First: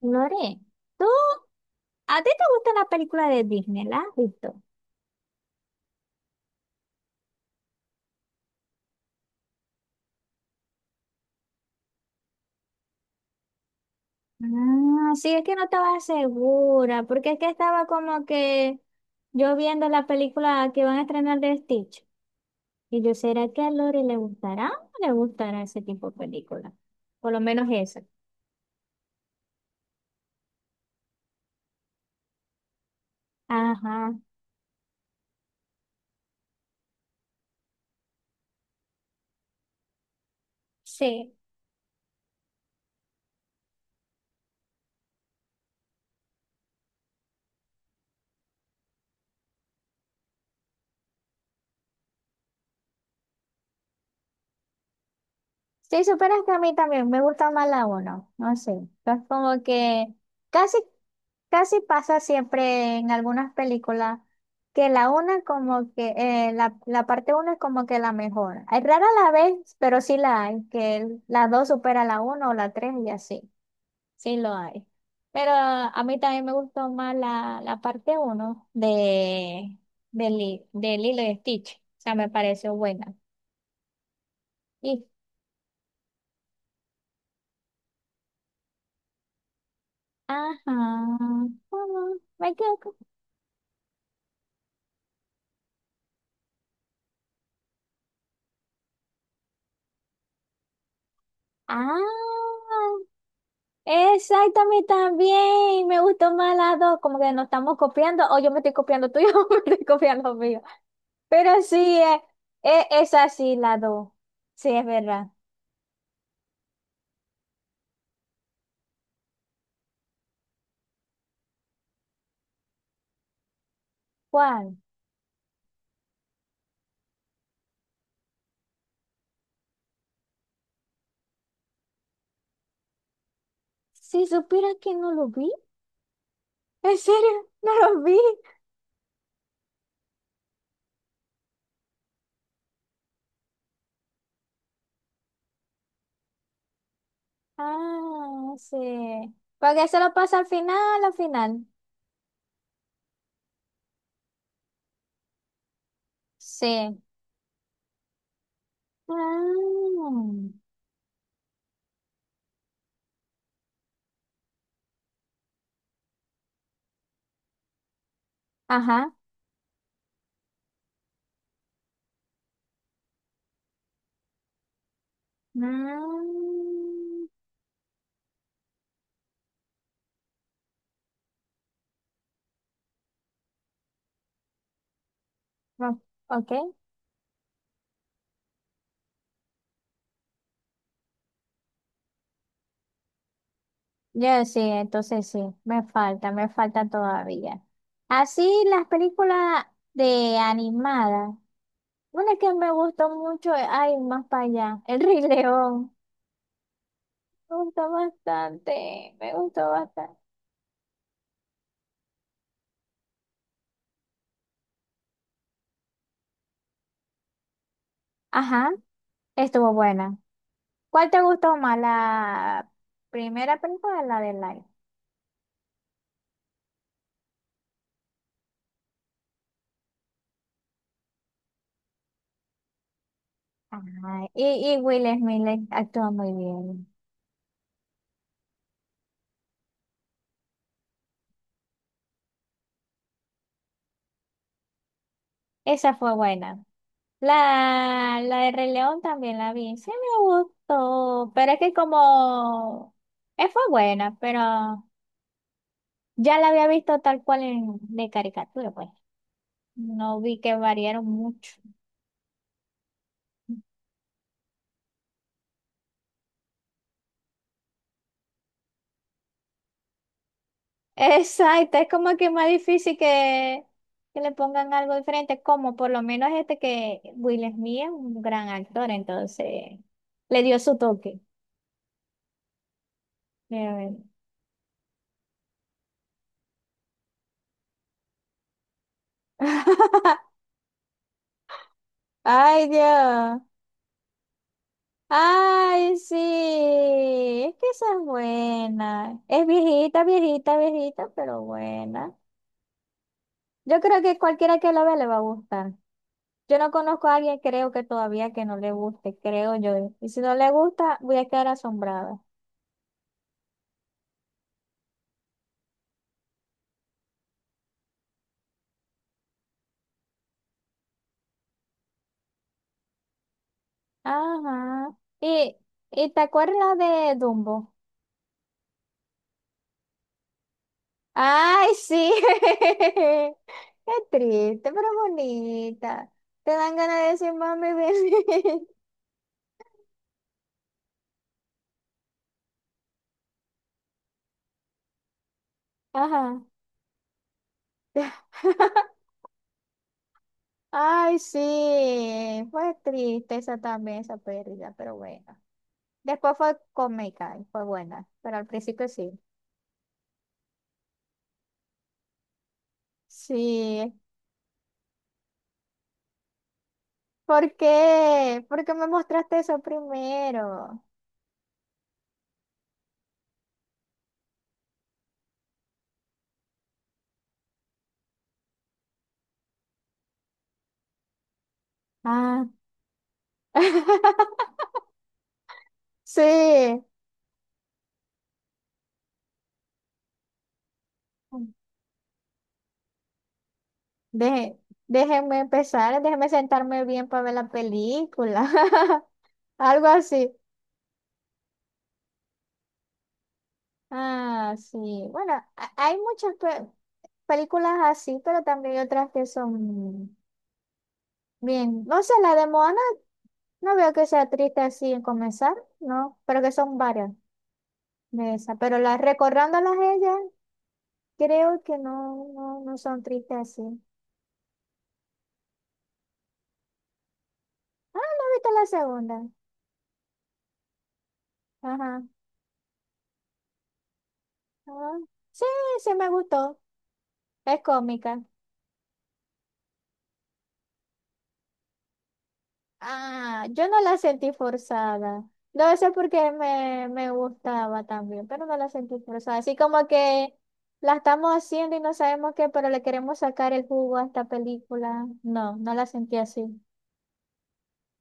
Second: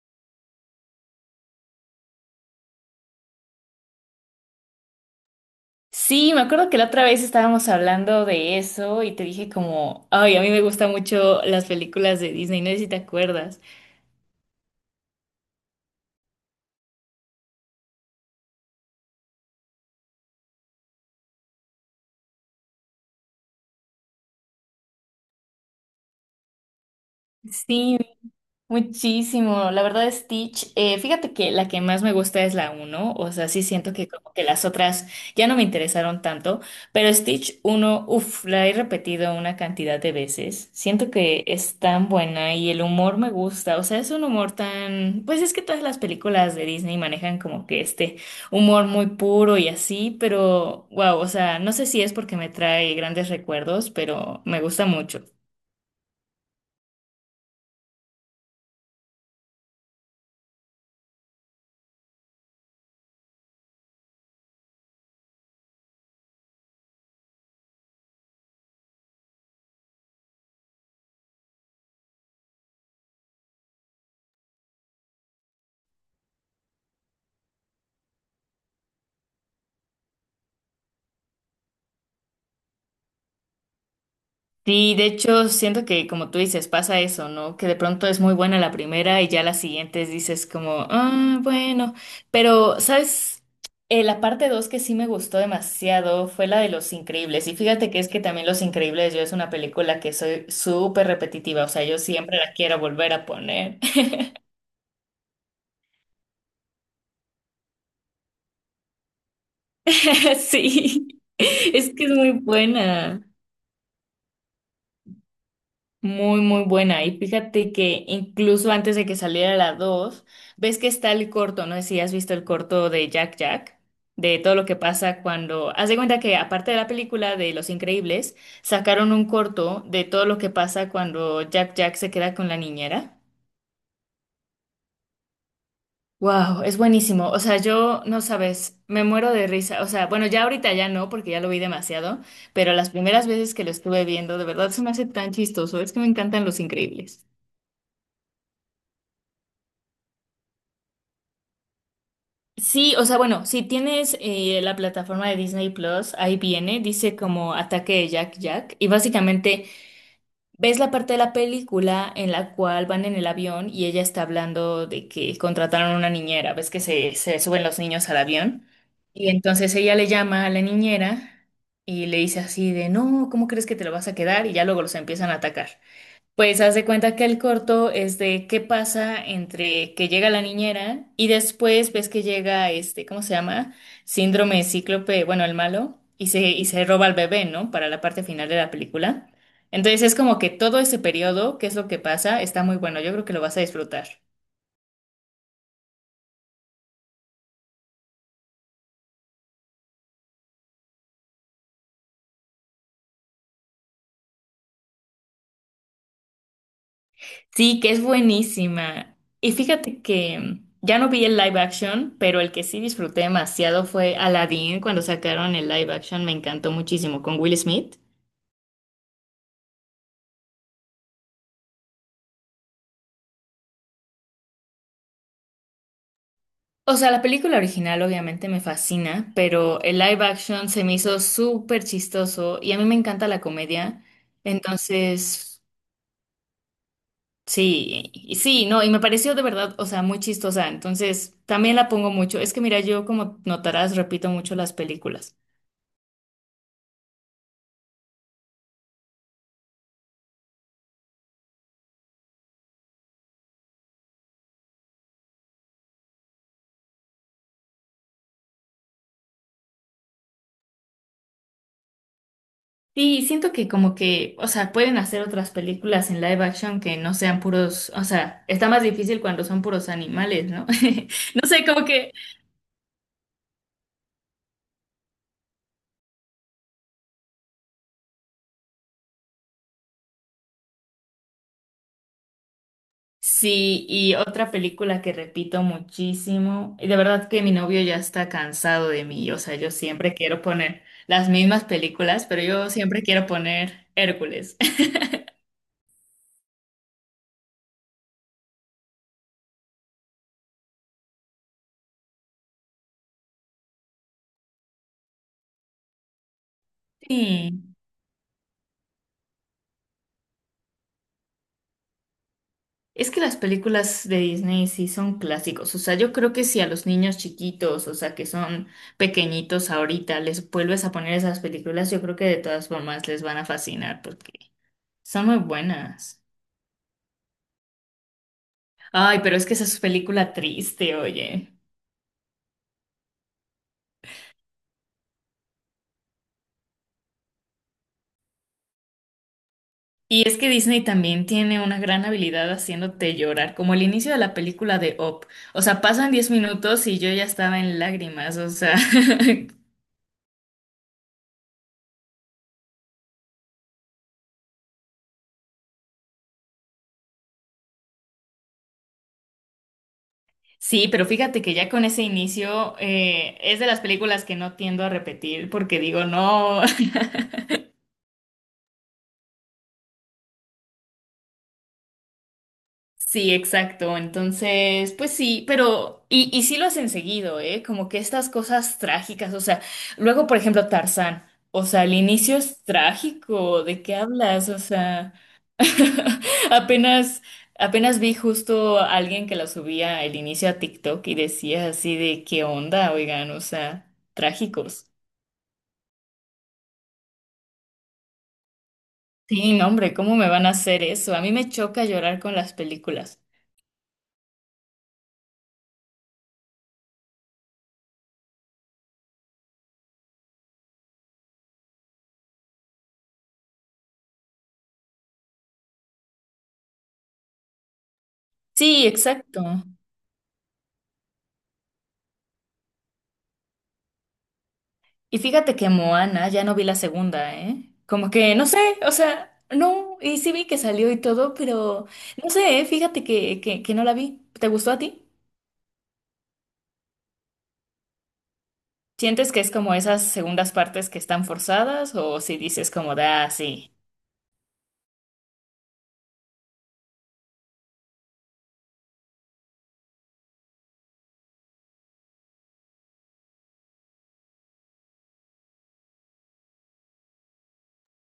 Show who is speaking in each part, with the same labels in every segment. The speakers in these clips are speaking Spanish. Speaker 1: Lore, ¿tú, ¿a ti te gustan las películas de Disney? ¿Las has visto?
Speaker 2: Sí, me acuerdo que la otra vez estábamos hablando de eso y te dije como, ay, a mí me gustan mucho las películas de Disney, no sé si te acuerdas.
Speaker 1: Ah, sí, es que no estaba segura, porque es que estaba como que yo viendo la película que van a estrenar de Stitch. Y yo, ¿será que a Lore le gustará? ¿O no le gustará ese tipo de película? Por lo menos
Speaker 2: Sí,
Speaker 1: esa.
Speaker 2: muchísimo, la verdad Stitch, fíjate que la que más me gusta es la uno, o sea, sí siento que
Speaker 1: Ajá,
Speaker 2: como que las otras ya no me interesaron tanto, pero Stitch uno, uff, la he repetido una cantidad de veces, siento
Speaker 1: sí.
Speaker 2: que es tan buena y el humor me gusta, o sea, es un humor tan, pues es que todas las películas de Disney manejan como que este humor muy puro y así, pero wow, o sea, no sé si es porque me trae grandes recuerdos, pero me gusta mucho.
Speaker 1: Si superas que a mí también me gusta más la uno, no sé. Es como que casi, casi pasa siempre en algunas películas que la una como que la parte uno es como que la mejor. Es rara la vez, pero sí la hay, que la dos supera la uno o la tres y así. Sí lo hay. Pero a mí también me gustó más la parte uno de Lilo y Stitch. O sea, me pareció buena.
Speaker 2: Sí, de
Speaker 1: Y
Speaker 2: hecho, siento que como tú dices, pasa eso, ¿no? Que de pronto es muy buena la primera y ya las siguientes dices
Speaker 1: ajá.
Speaker 2: como, ah,
Speaker 1: Ah,
Speaker 2: bueno,
Speaker 1: Me
Speaker 2: pero,
Speaker 1: quedo con-
Speaker 2: ¿sabes? La parte dos que sí me gustó demasiado fue la de Los Increíbles. Y fíjate que es que también Los Increíbles, yo, es una película que soy súper repetitiva, o sea, yo
Speaker 1: ah,
Speaker 2: siempre la quiero volver a poner.
Speaker 1: exactamente también. Me gustó más las dos. Como que nos estamos copiando. O yo me estoy copiando tuyo o me estoy copiando mío.
Speaker 2: Sí,
Speaker 1: Pero sí,
Speaker 2: es que es muy
Speaker 1: es
Speaker 2: buena.
Speaker 1: así la dos. Sí, es verdad.
Speaker 2: Muy, muy buena. Y fíjate que incluso antes de que saliera la dos, ves que está el corto, no sé si has visto el corto de Jack Jack, de todo lo que
Speaker 1: ¿Cuál?
Speaker 2: pasa cuando... Haz de cuenta que aparte de la película de Los Increíbles, sacaron un corto de todo lo que pasa cuando Jack Jack se queda con la niñera.
Speaker 1: Si supiera que no lo vi.
Speaker 2: Wow, es
Speaker 1: ¿En
Speaker 2: buenísimo. O
Speaker 1: serio?
Speaker 2: sea,
Speaker 1: No
Speaker 2: yo,
Speaker 1: lo
Speaker 2: no
Speaker 1: vi.
Speaker 2: sabes, me muero de risa. O sea, bueno, ya ahorita ya no, porque ya lo vi demasiado, pero las primeras veces que lo estuve viendo, de verdad se me hace tan chistoso. Es que me encantan Los Increíbles.
Speaker 1: Ah, sí. Porque eso lo pasa al final, al final.
Speaker 2: Sí, o sea, bueno, si tienes la plataforma de Disney Plus, ahí viene,
Speaker 1: Sí.
Speaker 2: dice como Ataque de Jack Jack, y básicamente
Speaker 1: Ah,
Speaker 2: ves la parte de la película en la cual van en el avión y ella está hablando de que contrataron una niñera, ves que se suben los niños al avión,
Speaker 1: ajá.
Speaker 2: y entonces ella le llama a la niñera y le dice así de, no, ¿cómo crees que te lo vas a quedar? Y ya luego los empiezan a atacar. Pues haz de cuenta que
Speaker 1: Mm.
Speaker 2: el corto es de qué pasa entre que llega la niñera y después ves que llega este, ¿cómo se llama? Síndrome de cíclope, bueno, el malo,
Speaker 1: No,
Speaker 2: y se,
Speaker 1: ok,
Speaker 2: y se roba al bebé, ¿no? Para la parte final de la película. Entonces es como que todo ese periodo, qué es lo que pasa, está muy bueno. Yo creo que lo vas a disfrutar.
Speaker 1: yo sí, entonces sí, me falta todavía. Así las películas de animadas, una que me gustó mucho, ay, más para allá, El Rey León, me
Speaker 2: Sí, que
Speaker 1: gustó
Speaker 2: es buenísima.
Speaker 1: bastante, me
Speaker 2: Y
Speaker 1: gustó
Speaker 2: fíjate
Speaker 1: bastante.
Speaker 2: que ya no vi el live action, pero el que sí disfruté demasiado fue Aladdin cuando sacaron el live action, me encantó muchísimo con Will Smith.
Speaker 1: Ajá, estuvo buena. ¿Cuál te gustó más, la primera película o la de Life?
Speaker 2: O sea, la película original obviamente me fascina, pero el live action se me hizo súper chistoso y a mí me encanta la comedia.
Speaker 1: Ajá, y Will Smith
Speaker 2: Entonces,
Speaker 1: actuó muy bien,
Speaker 2: sí, no, y me pareció de verdad, o sea, muy chistosa. Entonces, también la pongo mucho. Es que mira, yo, como notarás, repito mucho las películas.
Speaker 1: esa fue buena. La de Rey León también la vi, sí me gustó, pero es que como fue buena, pero ya la había visto tal cual en, de caricatura, pues no vi que variaron mucho.
Speaker 2: Sí, siento que como que, o sea, pueden hacer otras películas en live action que no sean puros, o sea, está más difícil cuando son puros animales, ¿no? No sé,
Speaker 1: Exacto,
Speaker 2: como
Speaker 1: es
Speaker 2: que...
Speaker 1: como que más difícil que le pongan algo diferente, como por lo menos este que Will Smith es un gran actor, entonces le dio su toque. Ya
Speaker 2: Sí,
Speaker 1: ven.
Speaker 2: y otra película que repito muchísimo, y de verdad que mi novio ya está cansado de mí, o sea, yo siempre quiero poner las mismas películas, pero yo
Speaker 1: Ay,
Speaker 2: siempre quiero
Speaker 1: Dios.
Speaker 2: poner Hércules.
Speaker 1: Ay, sí, es que esa es buena. Es viejita, viejita, viejita, pero buena. Yo creo que cualquiera que la vea le va a gustar. Yo no conozco a alguien,
Speaker 2: Sí,
Speaker 1: creo que todavía que no le guste, creo yo. Y si no le gusta, voy a quedar asombrada.
Speaker 2: es que las películas de Disney sí son clásicos, o sea, yo creo que si a los niños chiquitos, o sea, que son pequeñitos ahorita, les vuelves a poner esas películas, yo creo que de todas formas les van a fascinar porque
Speaker 1: Ajá.
Speaker 2: son muy
Speaker 1: ¿Y, ¿y
Speaker 2: buenas.
Speaker 1: te acuerdas de Dumbo?
Speaker 2: Ay, pero es que esa es película triste, oye.
Speaker 1: Ay, sí. Qué triste, pero bonita. Te dan ganas de decir, mami, ven.
Speaker 2: Y es que Disney también tiene una gran habilidad haciéndote llorar, como el inicio de la película de Up. O sea, pasan 10
Speaker 1: Ajá.
Speaker 2: minutos y yo ya estaba en lágrimas, o sea.
Speaker 1: Ay, sí, fue triste esa también, esa pérdida, pero bueno. Después fue cómica y fue buena, pero al principio sí.
Speaker 2: Sí, pero fíjate que ya con ese inicio, es de las
Speaker 1: Sí,
Speaker 2: películas que no tiendo a repetir porque digo, no.
Speaker 1: ¿por qué? ¿Por qué me mostraste eso primero?
Speaker 2: Sí, exacto. Entonces, pues sí, pero. Y sí lo hacen seguido, ¿eh? Como que estas cosas trágicas, o sea, luego, por ejemplo, Tarzán. O sea, el inicio
Speaker 1: Ah,
Speaker 2: es trágico. ¿De qué hablas? O sea.
Speaker 1: sí,
Speaker 2: Apenas, apenas vi justo a alguien que la subía el inicio a TikTok y decía así de qué onda, oigan, o sea,
Speaker 1: Deje-
Speaker 2: trágicos.
Speaker 1: déjenme empezar, déjenme sentarme bien para ver la película,
Speaker 2: Sí, no,
Speaker 1: algo
Speaker 2: hombre, ¿cómo me
Speaker 1: así.
Speaker 2: van a hacer eso? A mí me choca llorar con las películas.
Speaker 1: Ah, sí, bueno, hay muchas películas así, pero también hay otras que son bien, no sé, la de Moana. No veo que sea triste así en comenzar, ¿no? Pero que son varias de esas. Pero
Speaker 2: Sí,
Speaker 1: las
Speaker 2: exacto.
Speaker 1: recordándolas a ellas, creo que no son tristes así.
Speaker 2: Y fíjate que Moana ya no vi la segunda, ¿eh?
Speaker 1: Ah,
Speaker 2: Como
Speaker 1: no
Speaker 2: que, no
Speaker 1: viste
Speaker 2: sé,
Speaker 1: la
Speaker 2: o
Speaker 1: segunda.
Speaker 2: sea, no, y sí vi que salió y todo, pero
Speaker 1: Ajá.
Speaker 2: no sé, ¿eh? Fíjate que no la vi. ¿Te gustó a
Speaker 1: Ah,
Speaker 2: ti?
Speaker 1: sí, sí me gustó. Es cómica.
Speaker 2: ¿Sientes que es como esas segundas partes que están forzadas o si dices como da,
Speaker 1: Ah, yo
Speaker 2: sí?
Speaker 1: no la sentí forzada. No sé por qué me gustaba también, pero no la sentí forzada. Así como que la estamos haciendo y no sabemos qué, pero le queremos sacar el jugo a esta película. No, no la sentí así.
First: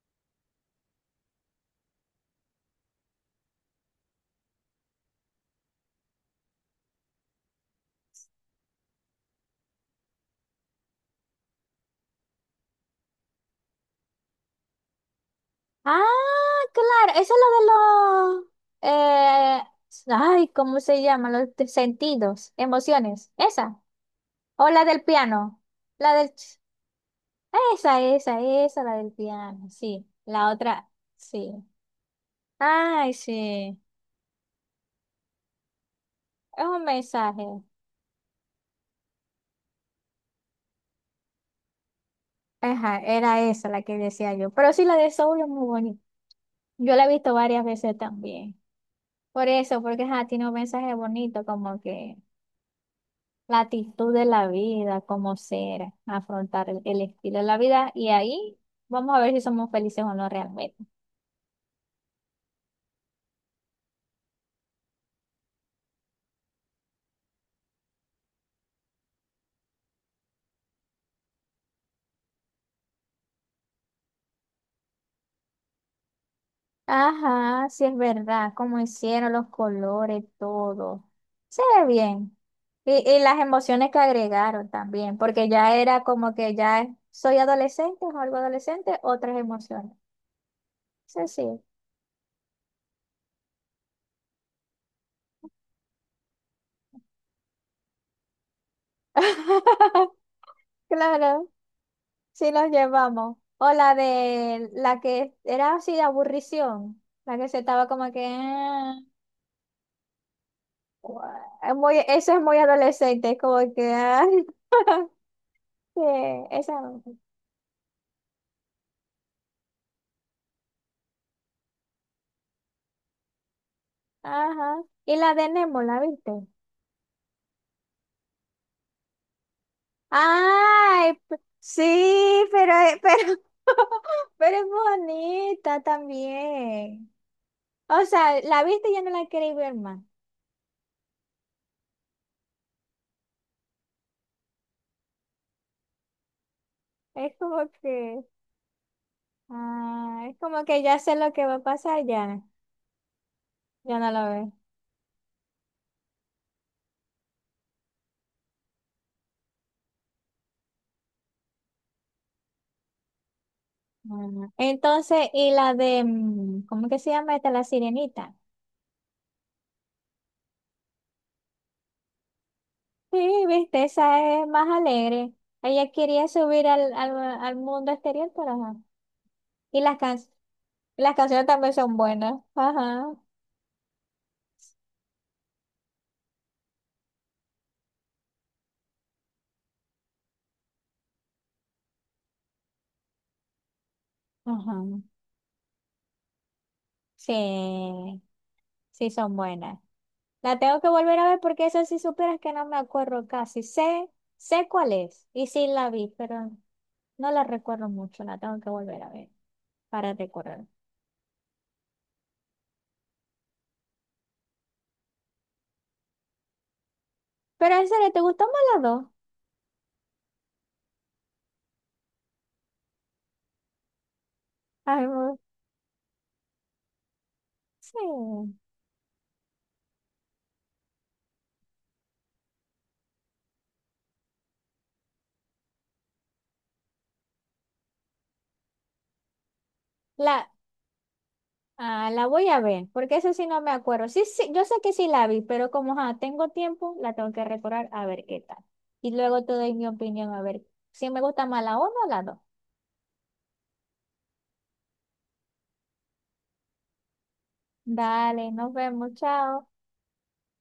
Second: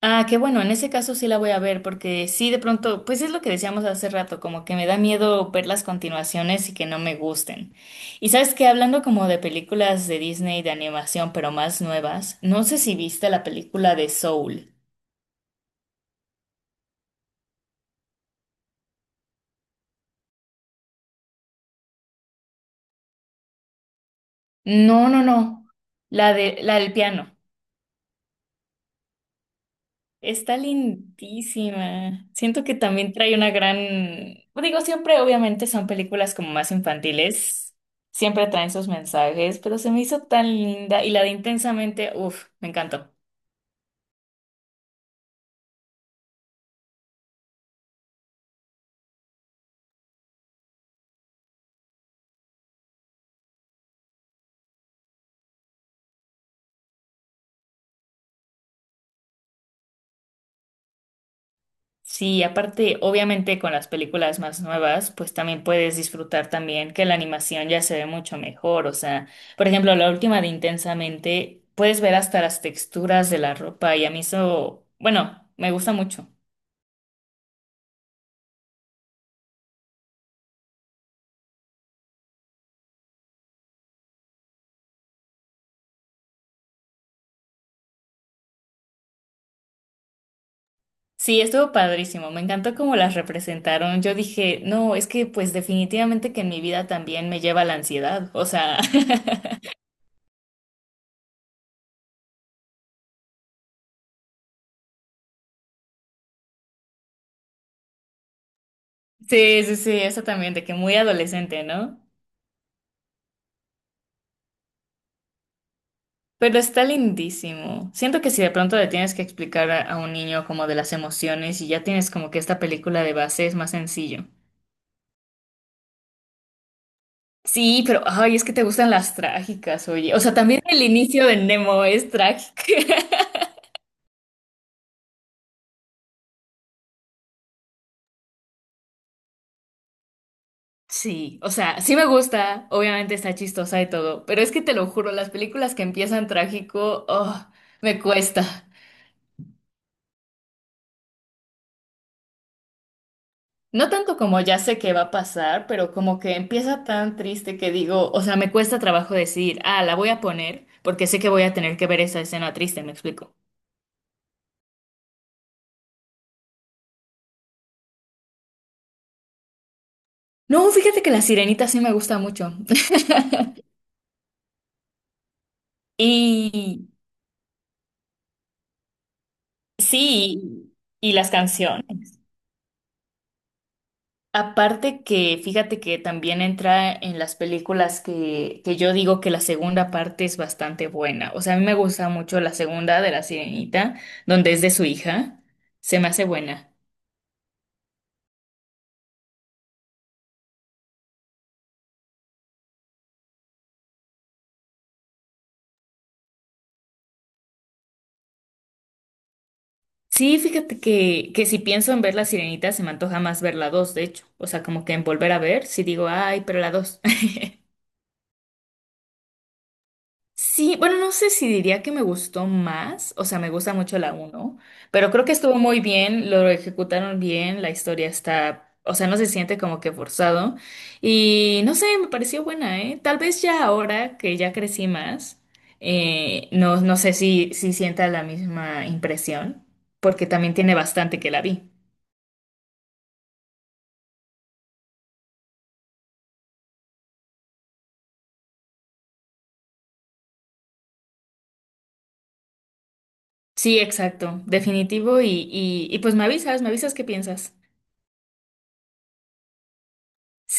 Speaker 2: Ah, qué bueno, en ese caso sí la voy a ver, porque sí, de pronto, pues es lo que decíamos hace rato, como que me da miedo ver las continuaciones y que no me gusten. Y sabes que hablando como de películas de Disney de animación, pero más nuevas, no sé si viste la película de Soul.
Speaker 1: Ah, claro, eso es lo de los, eh, ay, ¿cómo se llama? Los sentidos, emociones, esa, o la del
Speaker 2: No, no,
Speaker 1: piano,
Speaker 2: no,
Speaker 1: la del,
Speaker 2: la de,
Speaker 1: ch-
Speaker 2: la del piano.
Speaker 1: esa, la del piano, sí, la
Speaker 2: Está
Speaker 1: otra, sí,
Speaker 2: lindísima. Siento que también
Speaker 1: ay,
Speaker 2: trae una
Speaker 1: sí,
Speaker 2: gran... pues digo, siempre obviamente son películas como
Speaker 1: es
Speaker 2: más
Speaker 1: un mensaje,
Speaker 2: infantiles, siempre traen sus mensajes, pero se me hizo tan linda y la de Intensamente, uff, me
Speaker 1: ajá,
Speaker 2: encantó.
Speaker 1: era esa la que decía yo, pero sí, la de Soul es muy bonita, yo la he visto varias veces también, por eso, porque ajá, tiene un mensaje bonito, como que... La actitud de la vida, cómo ser, afrontar el estilo de la vida y ahí vamos a ver si somos felices o no realmente.
Speaker 2: Sí, aparte, obviamente con las películas más nuevas, pues también puedes disfrutar también que la animación ya se ve mucho mejor. O sea, por ejemplo, la última de Intensamente, puedes ver hasta las texturas de la ropa y a mí eso, bueno, me gusta mucho.
Speaker 1: Ajá, sí es verdad, cómo hicieron los colores, todo. Se ve bien. Y las emociones que agregaron también, porque ya era como que ya soy adolescente o algo adolescente, otras emociones. Sí,
Speaker 2: Sí,
Speaker 1: sí.
Speaker 2: estuvo padrísimo, me encantó cómo las representaron. Yo dije, no, es que pues definitivamente que en mi vida también me lleva la ansiedad, o sea,
Speaker 1: Claro. Sí, nos llevamos. O la de la que era así de aburrición. La que se estaba como que, ah,
Speaker 2: sí, sí, sí, eso también, de que muy adolescente,
Speaker 1: es muy,
Speaker 2: ¿no?
Speaker 1: eso es muy adolescente, es como que, ay, que
Speaker 2: Pero está
Speaker 1: esa.
Speaker 2: lindísimo. Siento que si de pronto le tienes que explicar a un niño como de las emociones y ya tienes como que esta película de base, es más sencillo.
Speaker 1: Ajá. Y la de Nemo, ¿la viste?
Speaker 2: Sí, pero, ay, es que te gustan las trágicas, oye. O sea, también el
Speaker 1: ¡Ay!
Speaker 2: inicio de
Speaker 1: Sí,
Speaker 2: Nemo es trágico.
Speaker 1: pero, pero, pero es bonita también. O sea, la viste y ya no la queréis ver más.
Speaker 2: Sí, o sea, sí me gusta, obviamente está chistosa y todo, pero es que te lo juro, las películas que empiezan trágico,
Speaker 1: Es
Speaker 2: oh,
Speaker 1: como
Speaker 2: me
Speaker 1: que,
Speaker 2: cuesta.
Speaker 1: ah, es como que ya sé lo que va a pasar, ya,
Speaker 2: No
Speaker 1: ya no
Speaker 2: tanto
Speaker 1: la
Speaker 2: como
Speaker 1: ves.
Speaker 2: ya sé qué va a pasar, pero como que empieza tan triste que digo, o sea, me cuesta trabajo decir, ah, la voy a poner, porque sé que voy a tener que ver esa escena triste, me explico.
Speaker 1: Mm, entonces, y la de, mm, ¿cómo que se llama esta? La sirenita.
Speaker 2: No, fíjate que La Sirenita sí me gusta mucho.
Speaker 1: Sí, viste, esa es más alegre. Ella quería subir
Speaker 2: Y
Speaker 1: al mundo exterior, pero ajá. Y
Speaker 2: sí, y
Speaker 1: las
Speaker 2: las
Speaker 1: canciones también son
Speaker 2: canciones.
Speaker 1: buenas. Ajá,
Speaker 2: Aparte que, fíjate que también entra en las películas que yo digo que la segunda parte es bastante buena. O sea, a mí me gusta mucho la segunda de La Sirenita, donde es de
Speaker 1: ajá.
Speaker 2: su hija. Se me hace buena.
Speaker 1: Sí, sí son buenas. La tengo que volver a ver porque esa sí supieras que no me acuerdo casi. Sé cuál es y sí la vi, pero no la recuerdo mucho. La tengo que volver a ver para
Speaker 2: Sí,
Speaker 1: recordar.
Speaker 2: fíjate que si pienso en ver La Sirenita, se me antoja más ver la dos, de hecho. O sea, como que en volver a ver, si digo, ay, pero la dos.
Speaker 1: Pero en serio, ¿te gustó más las dos?
Speaker 2: Sí, bueno, no sé si diría que me gustó más, o sea, me gusta mucho la uno,
Speaker 1: Ay,
Speaker 2: pero creo que estuvo muy bien, lo ejecutaron bien, la
Speaker 1: Sí,
Speaker 2: historia está, o sea, no se siente como que forzado y no sé, me pareció buena, ¿eh? Tal vez ya ahora que ya crecí más, no, no sé si sienta la misma impresión, porque
Speaker 1: la,
Speaker 2: también tiene bastante que la vi.
Speaker 1: ah, la voy a ver, porque eso sí no me acuerdo. Sí, sí, yo sé que sí la vi, pero como ajá, tengo tiempo, la tengo que recordar a ver qué tal. Y luego te doy mi opinión a ver si me gusta más la uno o la dos.
Speaker 2: Sí, exacto, definitivo y pues me avisas qué piensas.
Speaker 1: Dale, nos vemos, chao.